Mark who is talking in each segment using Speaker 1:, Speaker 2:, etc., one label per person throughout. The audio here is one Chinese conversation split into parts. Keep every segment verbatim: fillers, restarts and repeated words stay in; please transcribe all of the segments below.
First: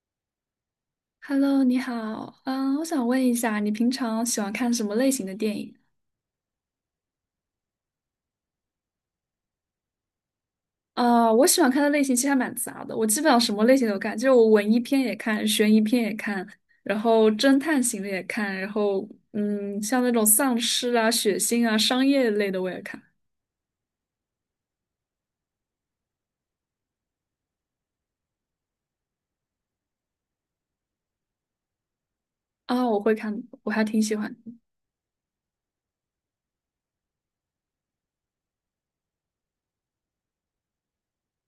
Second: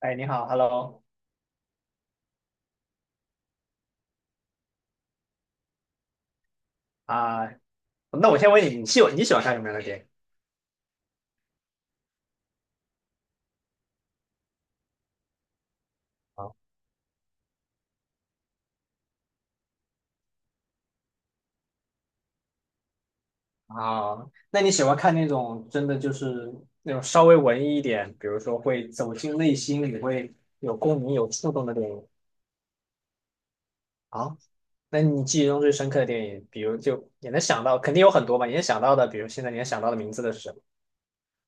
Speaker 1: 哎，你好，Hello。
Speaker 2: Hello，你好，嗯，我想问一下，你平常喜欢看什么类型的电影？
Speaker 1: 啊，那我先问你，你喜你喜欢看什么样的电影？
Speaker 2: 啊，我喜欢看的类型其实还蛮杂的，我基本上什么类型都看，就是我文艺片也看，悬疑片也看，
Speaker 1: 啊。
Speaker 2: 然后侦探型的也看，然后嗯，像那种丧尸啊、血腥啊、商业类的我也看。
Speaker 1: 啊，那你喜欢看那种真的就是那种稍微文艺一点，比如说会走进内心，你会有共鸣、有触动的电影？
Speaker 2: 啊，我会看，我还挺喜欢。
Speaker 1: 啊，那你记忆中最深刻的电影，比如就也能想到，肯定有很多吧？你能想到的，比如现在你能想到的名字的是什么？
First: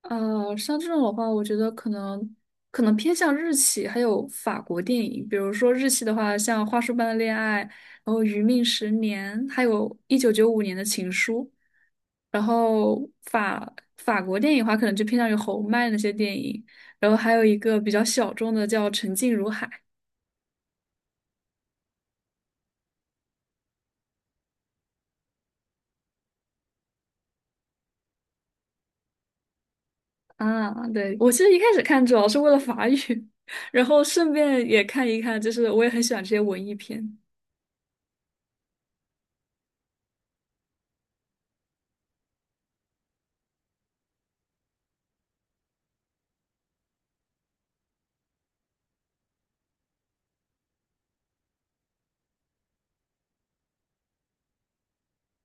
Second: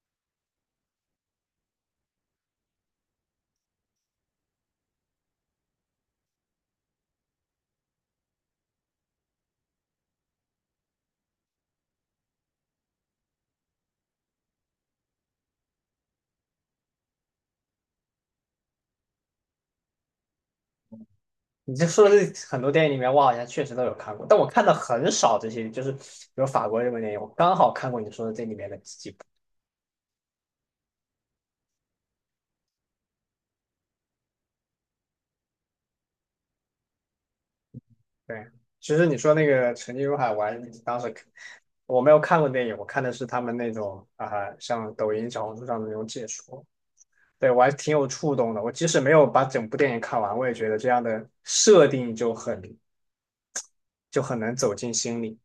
Speaker 2: 呃，像这种的话，我觉得可能可能偏向日系，还有法国电影，比如说日系的话，像《花束般的恋爱》，然后《余命十年》，还有一九九五年的《情书》，然后法法国电影的话，可能就偏向于侯麦那些电影，然后还有一个比较小众的叫《沉静如海》。
Speaker 1: 你这说的这很多电影里面，我好像确实都有看过，但我看的很少这些，就是比如法国日本电影，我刚好看过你说的这里面的几部。
Speaker 2: 啊，对，我其实一开始看主要是为了法语，然后顺便也看一看，就是我也很喜欢这些文艺片。
Speaker 1: 对，其实你说那个《沉浸如海》，我还当时我没有看过电影，我看的是他们那种啊、像抖音、小红书上的那种解说，对我还挺有触动的。我即使没有把整部电影看完，我也觉得这样的设定就很就很难走进心里。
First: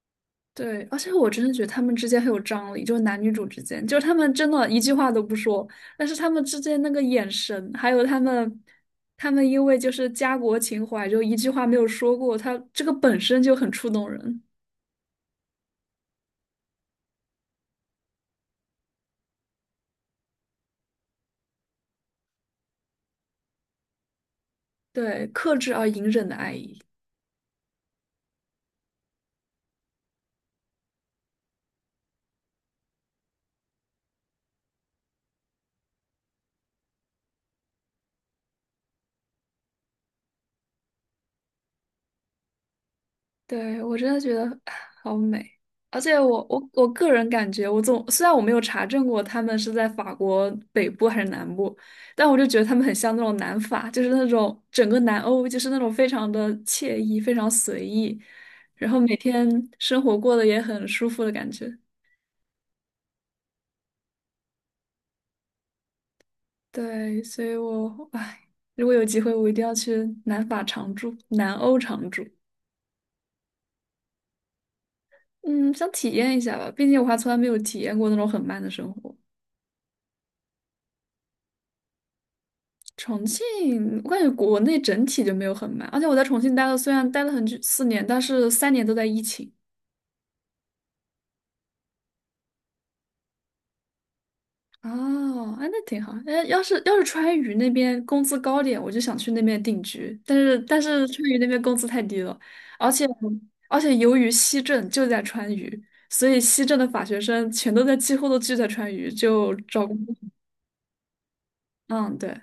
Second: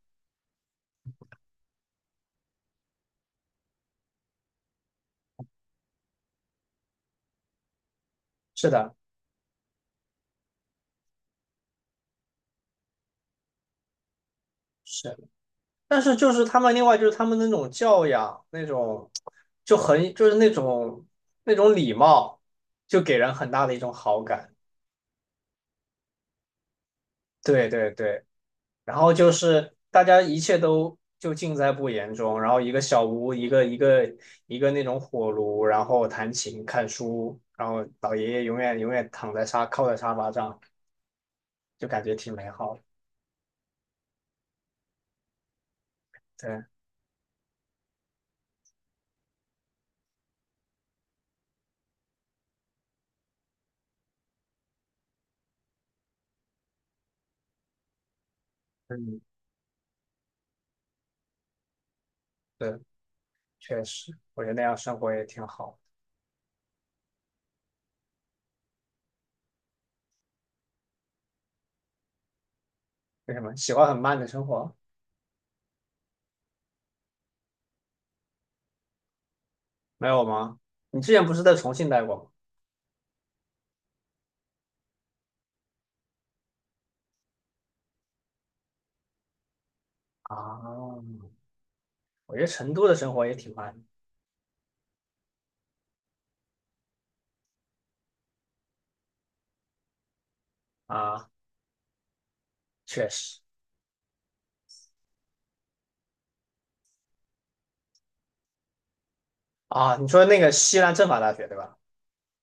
Speaker 2: 对，而且我真的觉得他们之间很有张力，就是男女主之间，就是他们真的一句话都不说，但是他们之间那个眼神，还有他们，
Speaker 1: 是的。
Speaker 2: 他们因为就是家国情怀，就一句话没有说过，他这个本身就很触动人。
Speaker 1: 是，但是就是他们另外就是他们那种教养，那种就很就是那种那种礼貌，就给人很大的一种好感。
Speaker 2: 对，克制而隐忍的爱意。
Speaker 1: 对对对。然后就是大家一切都就尽在不言中，然后一个小屋，一个一个一个那种火炉，然后弹琴、看书，然后老爷爷永远永远躺在沙靠在沙发上，就感觉挺美好的。
Speaker 2: 对，我真的觉得啊好美，而且我
Speaker 1: 对。
Speaker 2: 我我个人感觉，我总虽然我没有查证过他们是在法国北部还是南部，但我就觉得他们很像那种南法，就是那种整个南欧就是那种非常的惬意、非常随意，然后每
Speaker 1: 嗯。
Speaker 2: 天生活过得也很舒服的感觉。
Speaker 1: 对，确实，我觉得那样生活也挺好。
Speaker 2: 对，所以我唉，如果有机会，我一定要去南法常住、南欧常住。
Speaker 1: 为什么喜欢很慢的生活？
Speaker 2: 嗯，想体验一下吧，毕竟我还从来没有体验过那种很慢的生活。
Speaker 1: 没有吗？你之前不是在重庆待过吗？
Speaker 2: 重庆，我感觉国内整体就没有很慢，而且我在重庆待了，虽然待了很久四年，但是三年都在疫情。
Speaker 1: 啊，我觉得成都的生活也挺慢的。
Speaker 2: 哦，哎那挺好。哎，要是要是川渝那边工资高点，我就想去那边定居。但是但是川
Speaker 1: 啊，
Speaker 2: 渝那边工资太低了，而且
Speaker 1: 确实。
Speaker 2: 而且由于西政就在川渝，所以西政的法学生全都在几乎都聚在川渝，就找工
Speaker 1: 啊。你
Speaker 2: 作。
Speaker 1: 说那个西南政法大学对吧？
Speaker 2: 嗯，对，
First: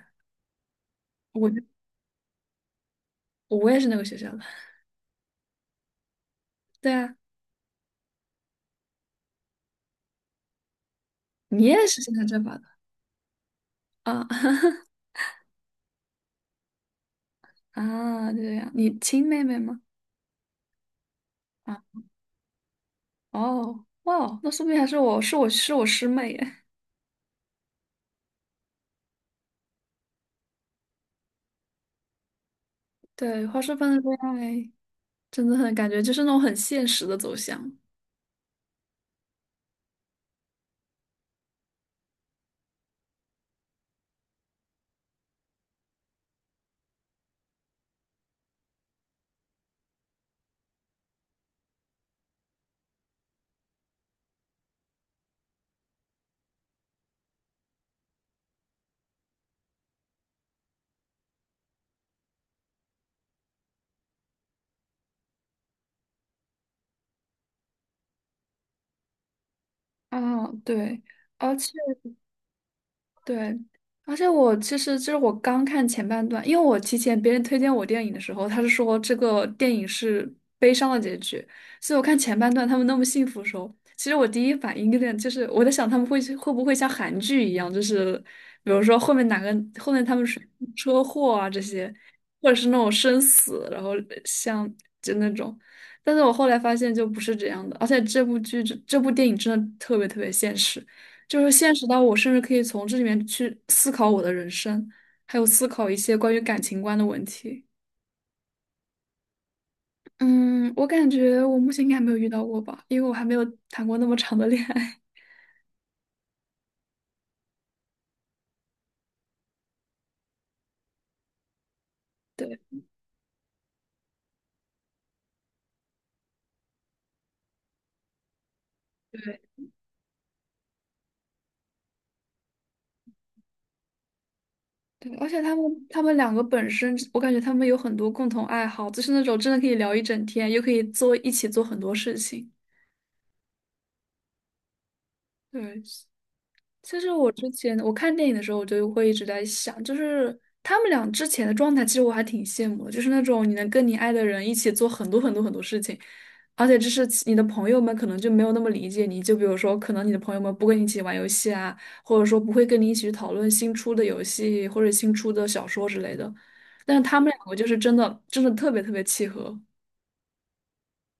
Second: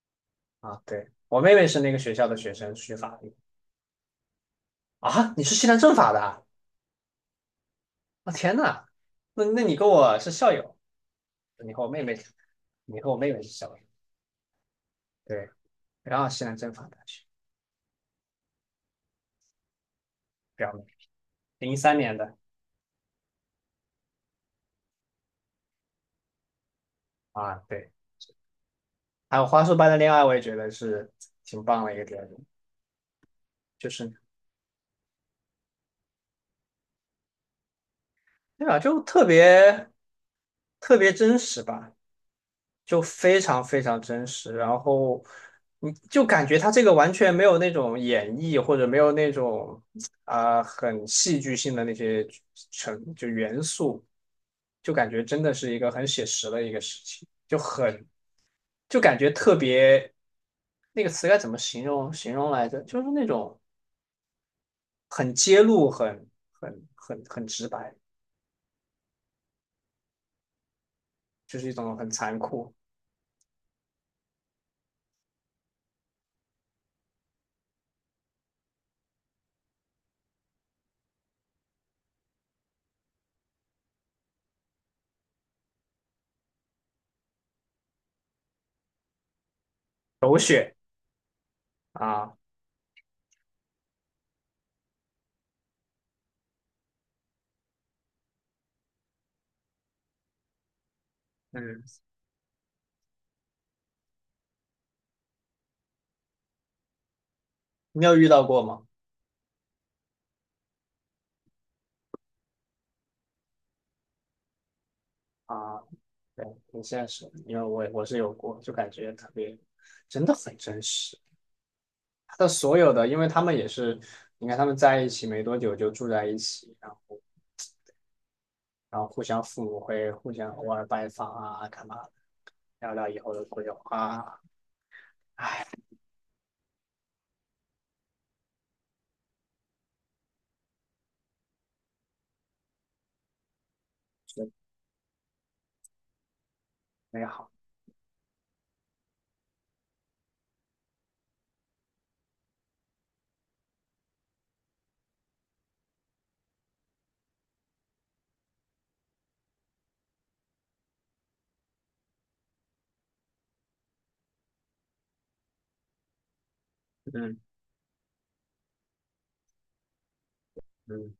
Speaker 1: 啊，对，我
Speaker 2: 我
Speaker 1: 妹
Speaker 2: 就
Speaker 1: 妹是那个学校的学生，学法律。
Speaker 2: 我也是那个学校的。
Speaker 1: 啊。你是西南政法的啊？
Speaker 2: 对啊，
Speaker 1: 啊天呐，那那你跟我是校友。
Speaker 2: 你
Speaker 1: 你和
Speaker 2: 也
Speaker 1: 我
Speaker 2: 是
Speaker 1: 妹
Speaker 2: 现
Speaker 1: 妹，
Speaker 2: 在政法的
Speaker 1: 你和我妹妹是校友。
Speaker 2: 啊。
Speaker 1: 对，然后西南政法大学。
Speaker 2: 啊，这样，你亲妹妹吗？
Speaker 1: 表妹，零
Speaker 2: 啊。
Speaker 1: 三年的。
Speaker 2: 哦，哇，那说不定还是我是我是我师妹耶。
Speaker 1: 啊，对。还有花束般的恋爱，我也觉得是挺棒的一个电影，
Speaker 2: 对，花束
Speaker 1: 就
Speaker 2: 般的
Speaker 1: 是。
Speaker 2: 恋爱真的很感觉就是那种很现实的走向。
Speaker 1: 对吧，就特别特别真实吧。就非常非常真实，然后你就感觉他这个完全没有那种演绎，或者没有那种啊、很戏剧性的那些成就元素，就感觉真的是一个很写实的一个事情，就很就感觉特别那个词该怎么形容形容来着？就是那种很揭露、很很很很直白，
Speaker 2: 啊，对。而
Speaker 1: 就是
Speaker 2: 且。
Speaker 1: 一种很残酷、
Speaker 2: 对，而且我其实就是我刚看前半段，因为我提前别人推荐我电影的时候，他是说这个电影是悲伤的结局，所以我看前半段他们那么幸福的时候，其实我第一反应有点就是我在想他们会会不会像韩剧一样，就是比如说后面哪个后面他们
Speaker 1: 狗
Speaker 2: 是
Speaker 1: 血
Speaker 2: 车祸啊这些，
Speaker 1: 啊。
Speaker 2: 或者是那种生死，然后像就那种，但是我后来发现就不是这样的，而且这部剧这这部电影真的特别特别现实。就是现
Speaker 1: 嗯，
Speaker 2: 实到我甚至可以从这里面去思考我的人生，还有思考一些关于感情观的问题。
Speaker 1: 你有遇到过吗？
Speaker 2: 嗯，我感觉我目前应该还没有遇到过吧，因为我还没有谈过那么长的恋爱。
Speaker 1: 啊，对，挺现实的，因为我我是有过，就感觉特别，真的很真实。他的所
Speaker 2: 对
Speaker 1: 有的，因为他们也是，你看他们在一起没多久就住在一起，然后然后互
Speaker 2: 对
Speaker 1: 相父母会互相偶尔拜访啊，干嘛的聊聊以后的规划啊，
Speaker 2: 对，而且他
Speaker 1: 哎，
Speaker 2: 们他们两个本身，我感觉他们有很多共同爱好，就是那种真的可以聊一整天，又可以做一起做很多事情。
Speaker 1: 真
Speaker 2: 对，其实
Speaker 1: 美
Speaker 2: 我之
Speaker 1: 好。
Speaker 2: 前我看电影的时候，我就会一直在想，就是他们俩之前的状态，其实我还挺羡慕的，就是那种你能跟你爱的人一起做很多很多很多事情，而且就是其你的朋友们可能就没有那么理解你，就比如说可能你的朋友们不跟你一起玩游戏啊，或者说不会跟你一起去讨论新出的游戏或者新出的小说之类的，但是他们
Speaker 1: 嗯。
Speaker 2: 两个就是真的真的特别特别契合。
Speaker 1: 嗯。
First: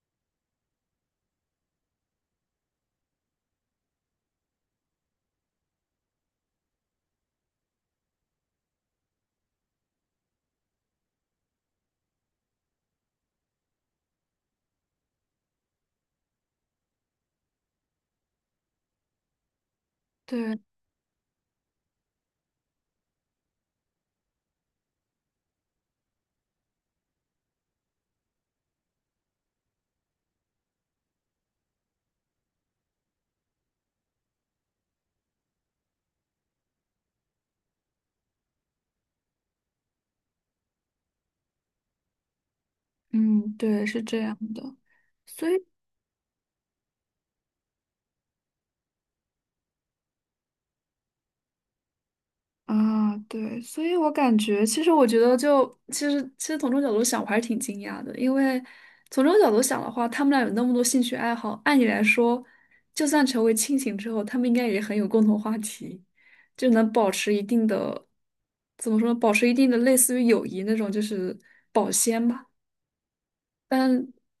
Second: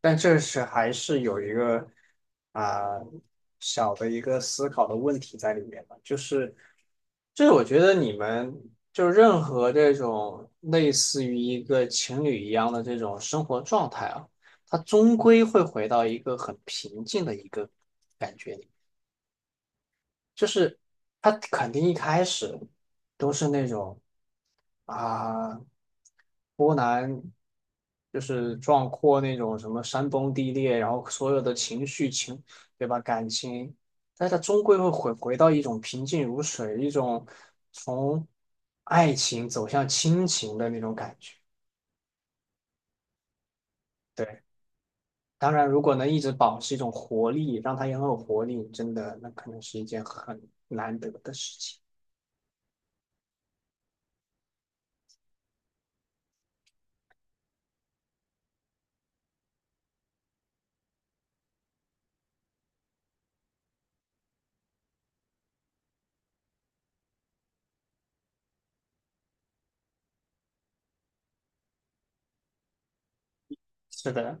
Speaker 1: 但这是还是有一个啊、小的一个思考的问题在里面吧，就是就是我觉得你们就任何这种类似于一个情侣一样的这种生活状态啊，它终归会回到一个很平静的一个感觉。里。就
Speaker 2: 对，
Speaker 1: 是他肯定一开始都是那种啊、波澜就是壮阔那种什么山崩地裂，然后所有的情绪情对吧感情，但是他终归会回回到一种平静如水，一种从爱情走向亲情的那种感觉。
Speaker 2: 嗯，对，是这样
Speaker 1: 对，
Speaker 2: 的。所
Speaker 1: 当
Speaker 2: 以。
Speaker 1: 然如果能一直保持一种活力，让他也很有活力，真的那可能是一件很难得的事情。
Speaker 2: 啊，对，所以我感觉，其实我觉得就，其实其实从这个角度想，我还是挺惊讶的，因为从这个角度想的话，他们俩有那么多兴趣爱好，按理来说，就算成为亲情之后，他们应该也很有共同话题，就能保持一定的，怎么说呢，保持一定的类似于友谊那种，就是保鲜吧。但。
Speaker 1: 是的。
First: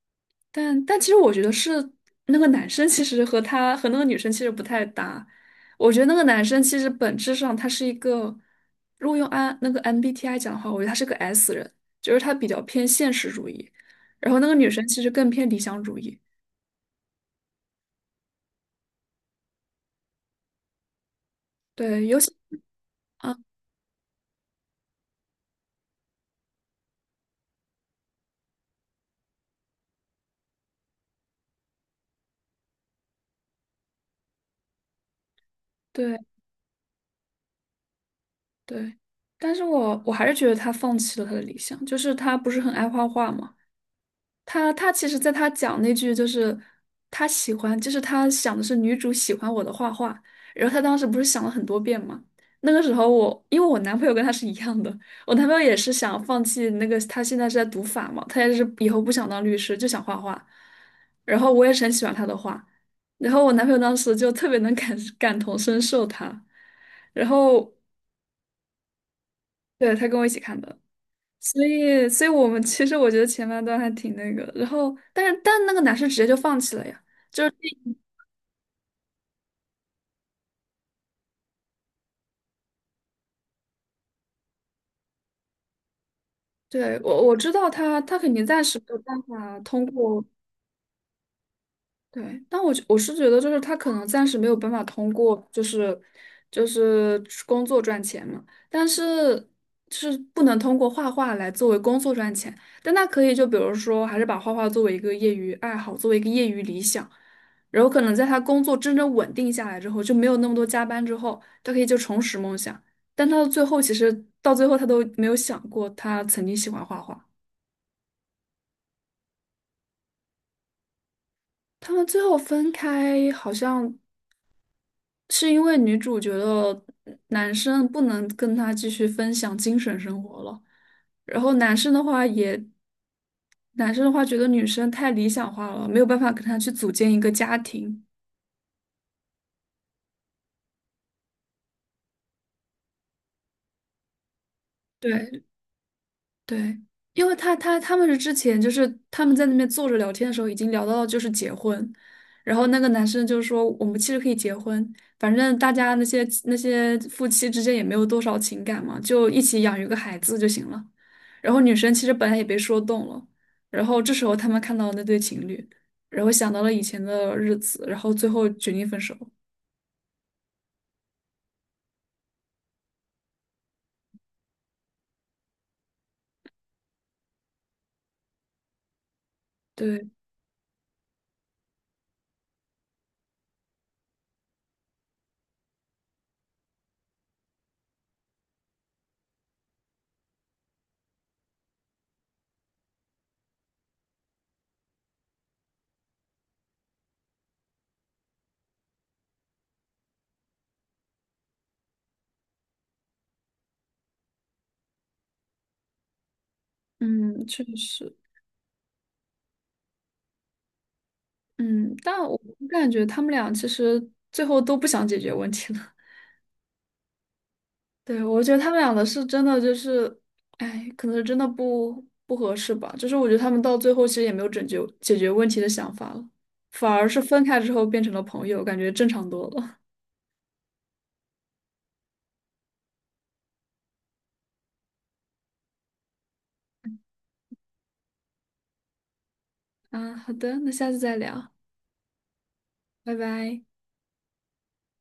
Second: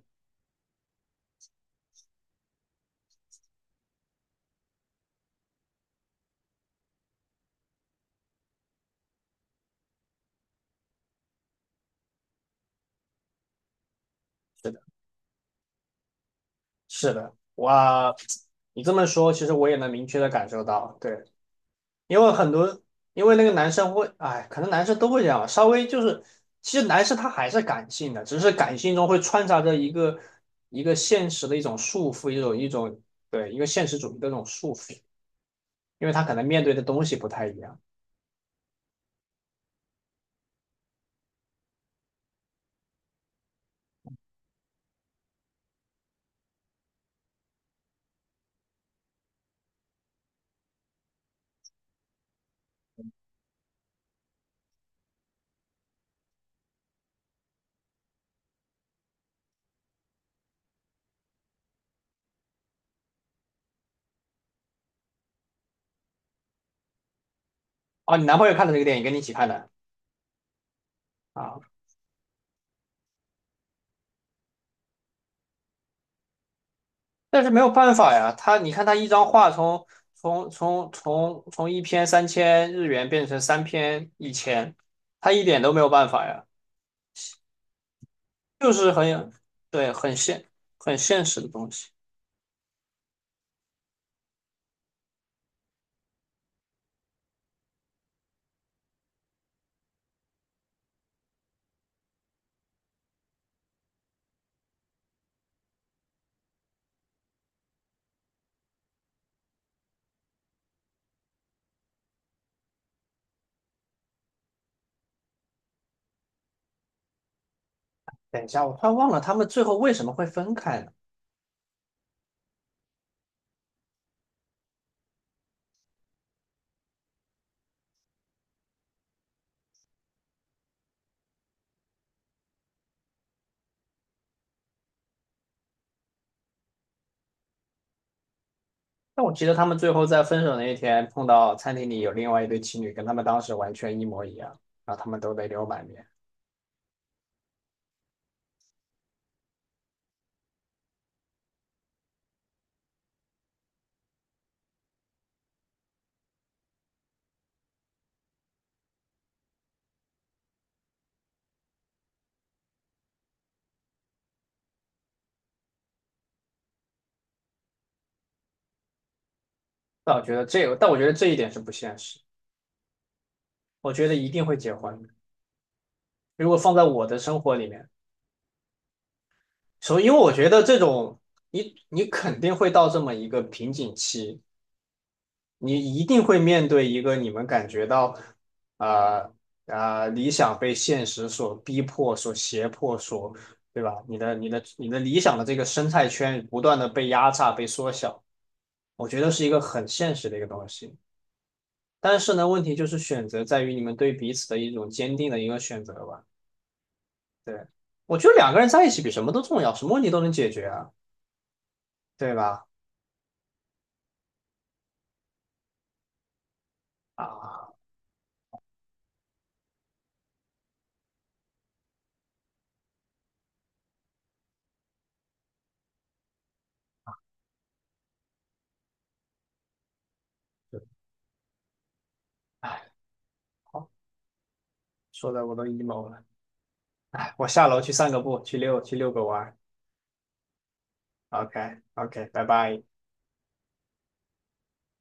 Speaker 2: 但但其实我觉得是那个男生其实和他和那个女生其实不太搭。我觉得那个男生其实本质上他是一个，如果用 I 那个 M B T I 讲的话，我觉得他是个 S 人，就是他比较偏现实主义，然后那个女生其实更偏理想主义。
Speaker 1: 是的，我你这么说，其实我也能明确的感受到，对，
Speaker 2: 对，
Speaker 1: 因
Speaker 2: 尤
Speaker 1: 为
Speaker 2: 其
Speaker 1: 很多，因
Speaker 2: 啊，
Speaker 1: 为那个男生会，哎，可能男生都会这样吧稍微就是，其实男生他还是感性的，只是感性中会穿插着一个一个现实的一种束缚，一种一种对一个现实主义的这种束缚，因为
Speaker 2: 对
Speaker 1: 他可能面对的东西不太一样。
Speaker 2: 对，但是我我还是觉得他放弃了他的理想，就是他不是很爱画画嘛。他他其实，在他讲那句就是他喜欢，就是他想的是女主喜欢我的画画，然后他当时不是想了很多遍嘛。那个时候我，因为我男朋友跟他是一样的，我男朋友也是想放弃那个，他现在是在读法嘛，他也是以后不想当律师，就想画画。然后我也是很喜欢他的画，然后我男朋友当时就特别能感感同身受他，然后
Speaker 1: 哦，你男朋友看的这个电影，跟你一起看的
Speaker 2: 对他跟我一起看的。
Speaker 1: 啊？
Speaker 2: 所以，所以我们其实我觉得前半段还挺那个，然后，但是但那个男生直接就放弃了呀。
Speaker 1: 但是没有办法呀，他你看他一张画从从从从从一篇三千日元变成三篇一千，他一点都没有办法呀，
Speaker 2: 对，我我知道他，他肯定暂
Speaker 1: 就
Speaker 2: 时没
Speaker 1: 是
Speaker 2: 有办
Speaker 1: 很
Speaker 2: 法通
Speaker 1: 对很
Speaker 2: 过。
Speaker 1: 现很现实的东西。
Speaker 2: 对，但我觉我是觉得，就是他可能暂时没有办法通过，就是就是工作赚钱嘛，但是是不能通过画画来作为工作赚钱，但他可以就比如说，还是把画画作为一个业余爱好，作为一个业余理想，然后可能在他工作真正稳定下来之后，就没有那么多加班之后，他可以就重拾梦想，但他的最后其实到最后他都没有想过他曾经喜欢画画。
Speaker 1: 等一下，我突然忘了他们最后为什么会分开呢？
Speaker 2: 他们最后分开，好像是因为女主觉得男生不能跟她继续分享精神生活了，然后男生的话也，男生的话觉得女生太理想化了，没有办法跟她去组建一个家庭。
Speaker 1: 但我记得他们最后在分手那一天碰到餐厅里有另外一对情侣，跟他们当时完全一模一样，然后他们都
Speaker 2: 对，
Speaker 1: 泪流满面。
Speaker 2: 对，因为他他他们是之前就是他们在那边坐着聊天的时候，已经聊到就是结婚，然后那个男生就说我们其实可以结婚，反正大家那些那些夫妻之间也没有多少情感嘛，就一起养育个孩子就行了。然后女生其实本来也被说动了，然后这时候他们看到那对情侣，然后想到了以前的日子，然后最后决定分手。
Speaker 1: 但我觉得这个，但我觉得这一点是不现实，我觉得一定会结婚的如果放在我的生活里面。所以，
Speaker 2: 对，
Speaker 1: 因为我觉得这种，你你肯定会到这么一个瓶颈期，你一定会面对一个你们感觉到，啊。啊，理想被现实所逼迫、所胁迫、所，对吧？你的你的你的理想的这个生态圈不断的被压榨、被缩小，我觉得是一个很现实的一个东西。但是呢，问题就是选择在于你们对彼此的一种坚定的一个选择吧。
Speaker 2: 嗯，
Speaker 1: 对，
Speaker 2: 确实，
Speaker 1: 我觉得两个人在一起比什么都重要，什么问题都能解决啊，
Speaker 2: 嗯，但
Speaker 1: 对
Speaker 2: 我
Speaker 1: 吧？
Speaker 2: 感觉他们俩其实最后都不想解决问题了。
Speaker 1: 啊。
Speaker 2: 对，我觉得他们俩的是真的就是，哎，可能是真的不不合适吧。就是我觉得他们到最后其实也没有拯救解决问题的想法了，反而是分开之后变成了朋友，感觉正常多了。
Speaker 1: 哎，好，说的我都 emo 了。哎，我下楼去散个步，去遛去遛个弯儿
Speaker 2: 啊，好的，那下次再聊，
Speaker 1: OK OK，拜拜。
Speaker 2: 拜拜。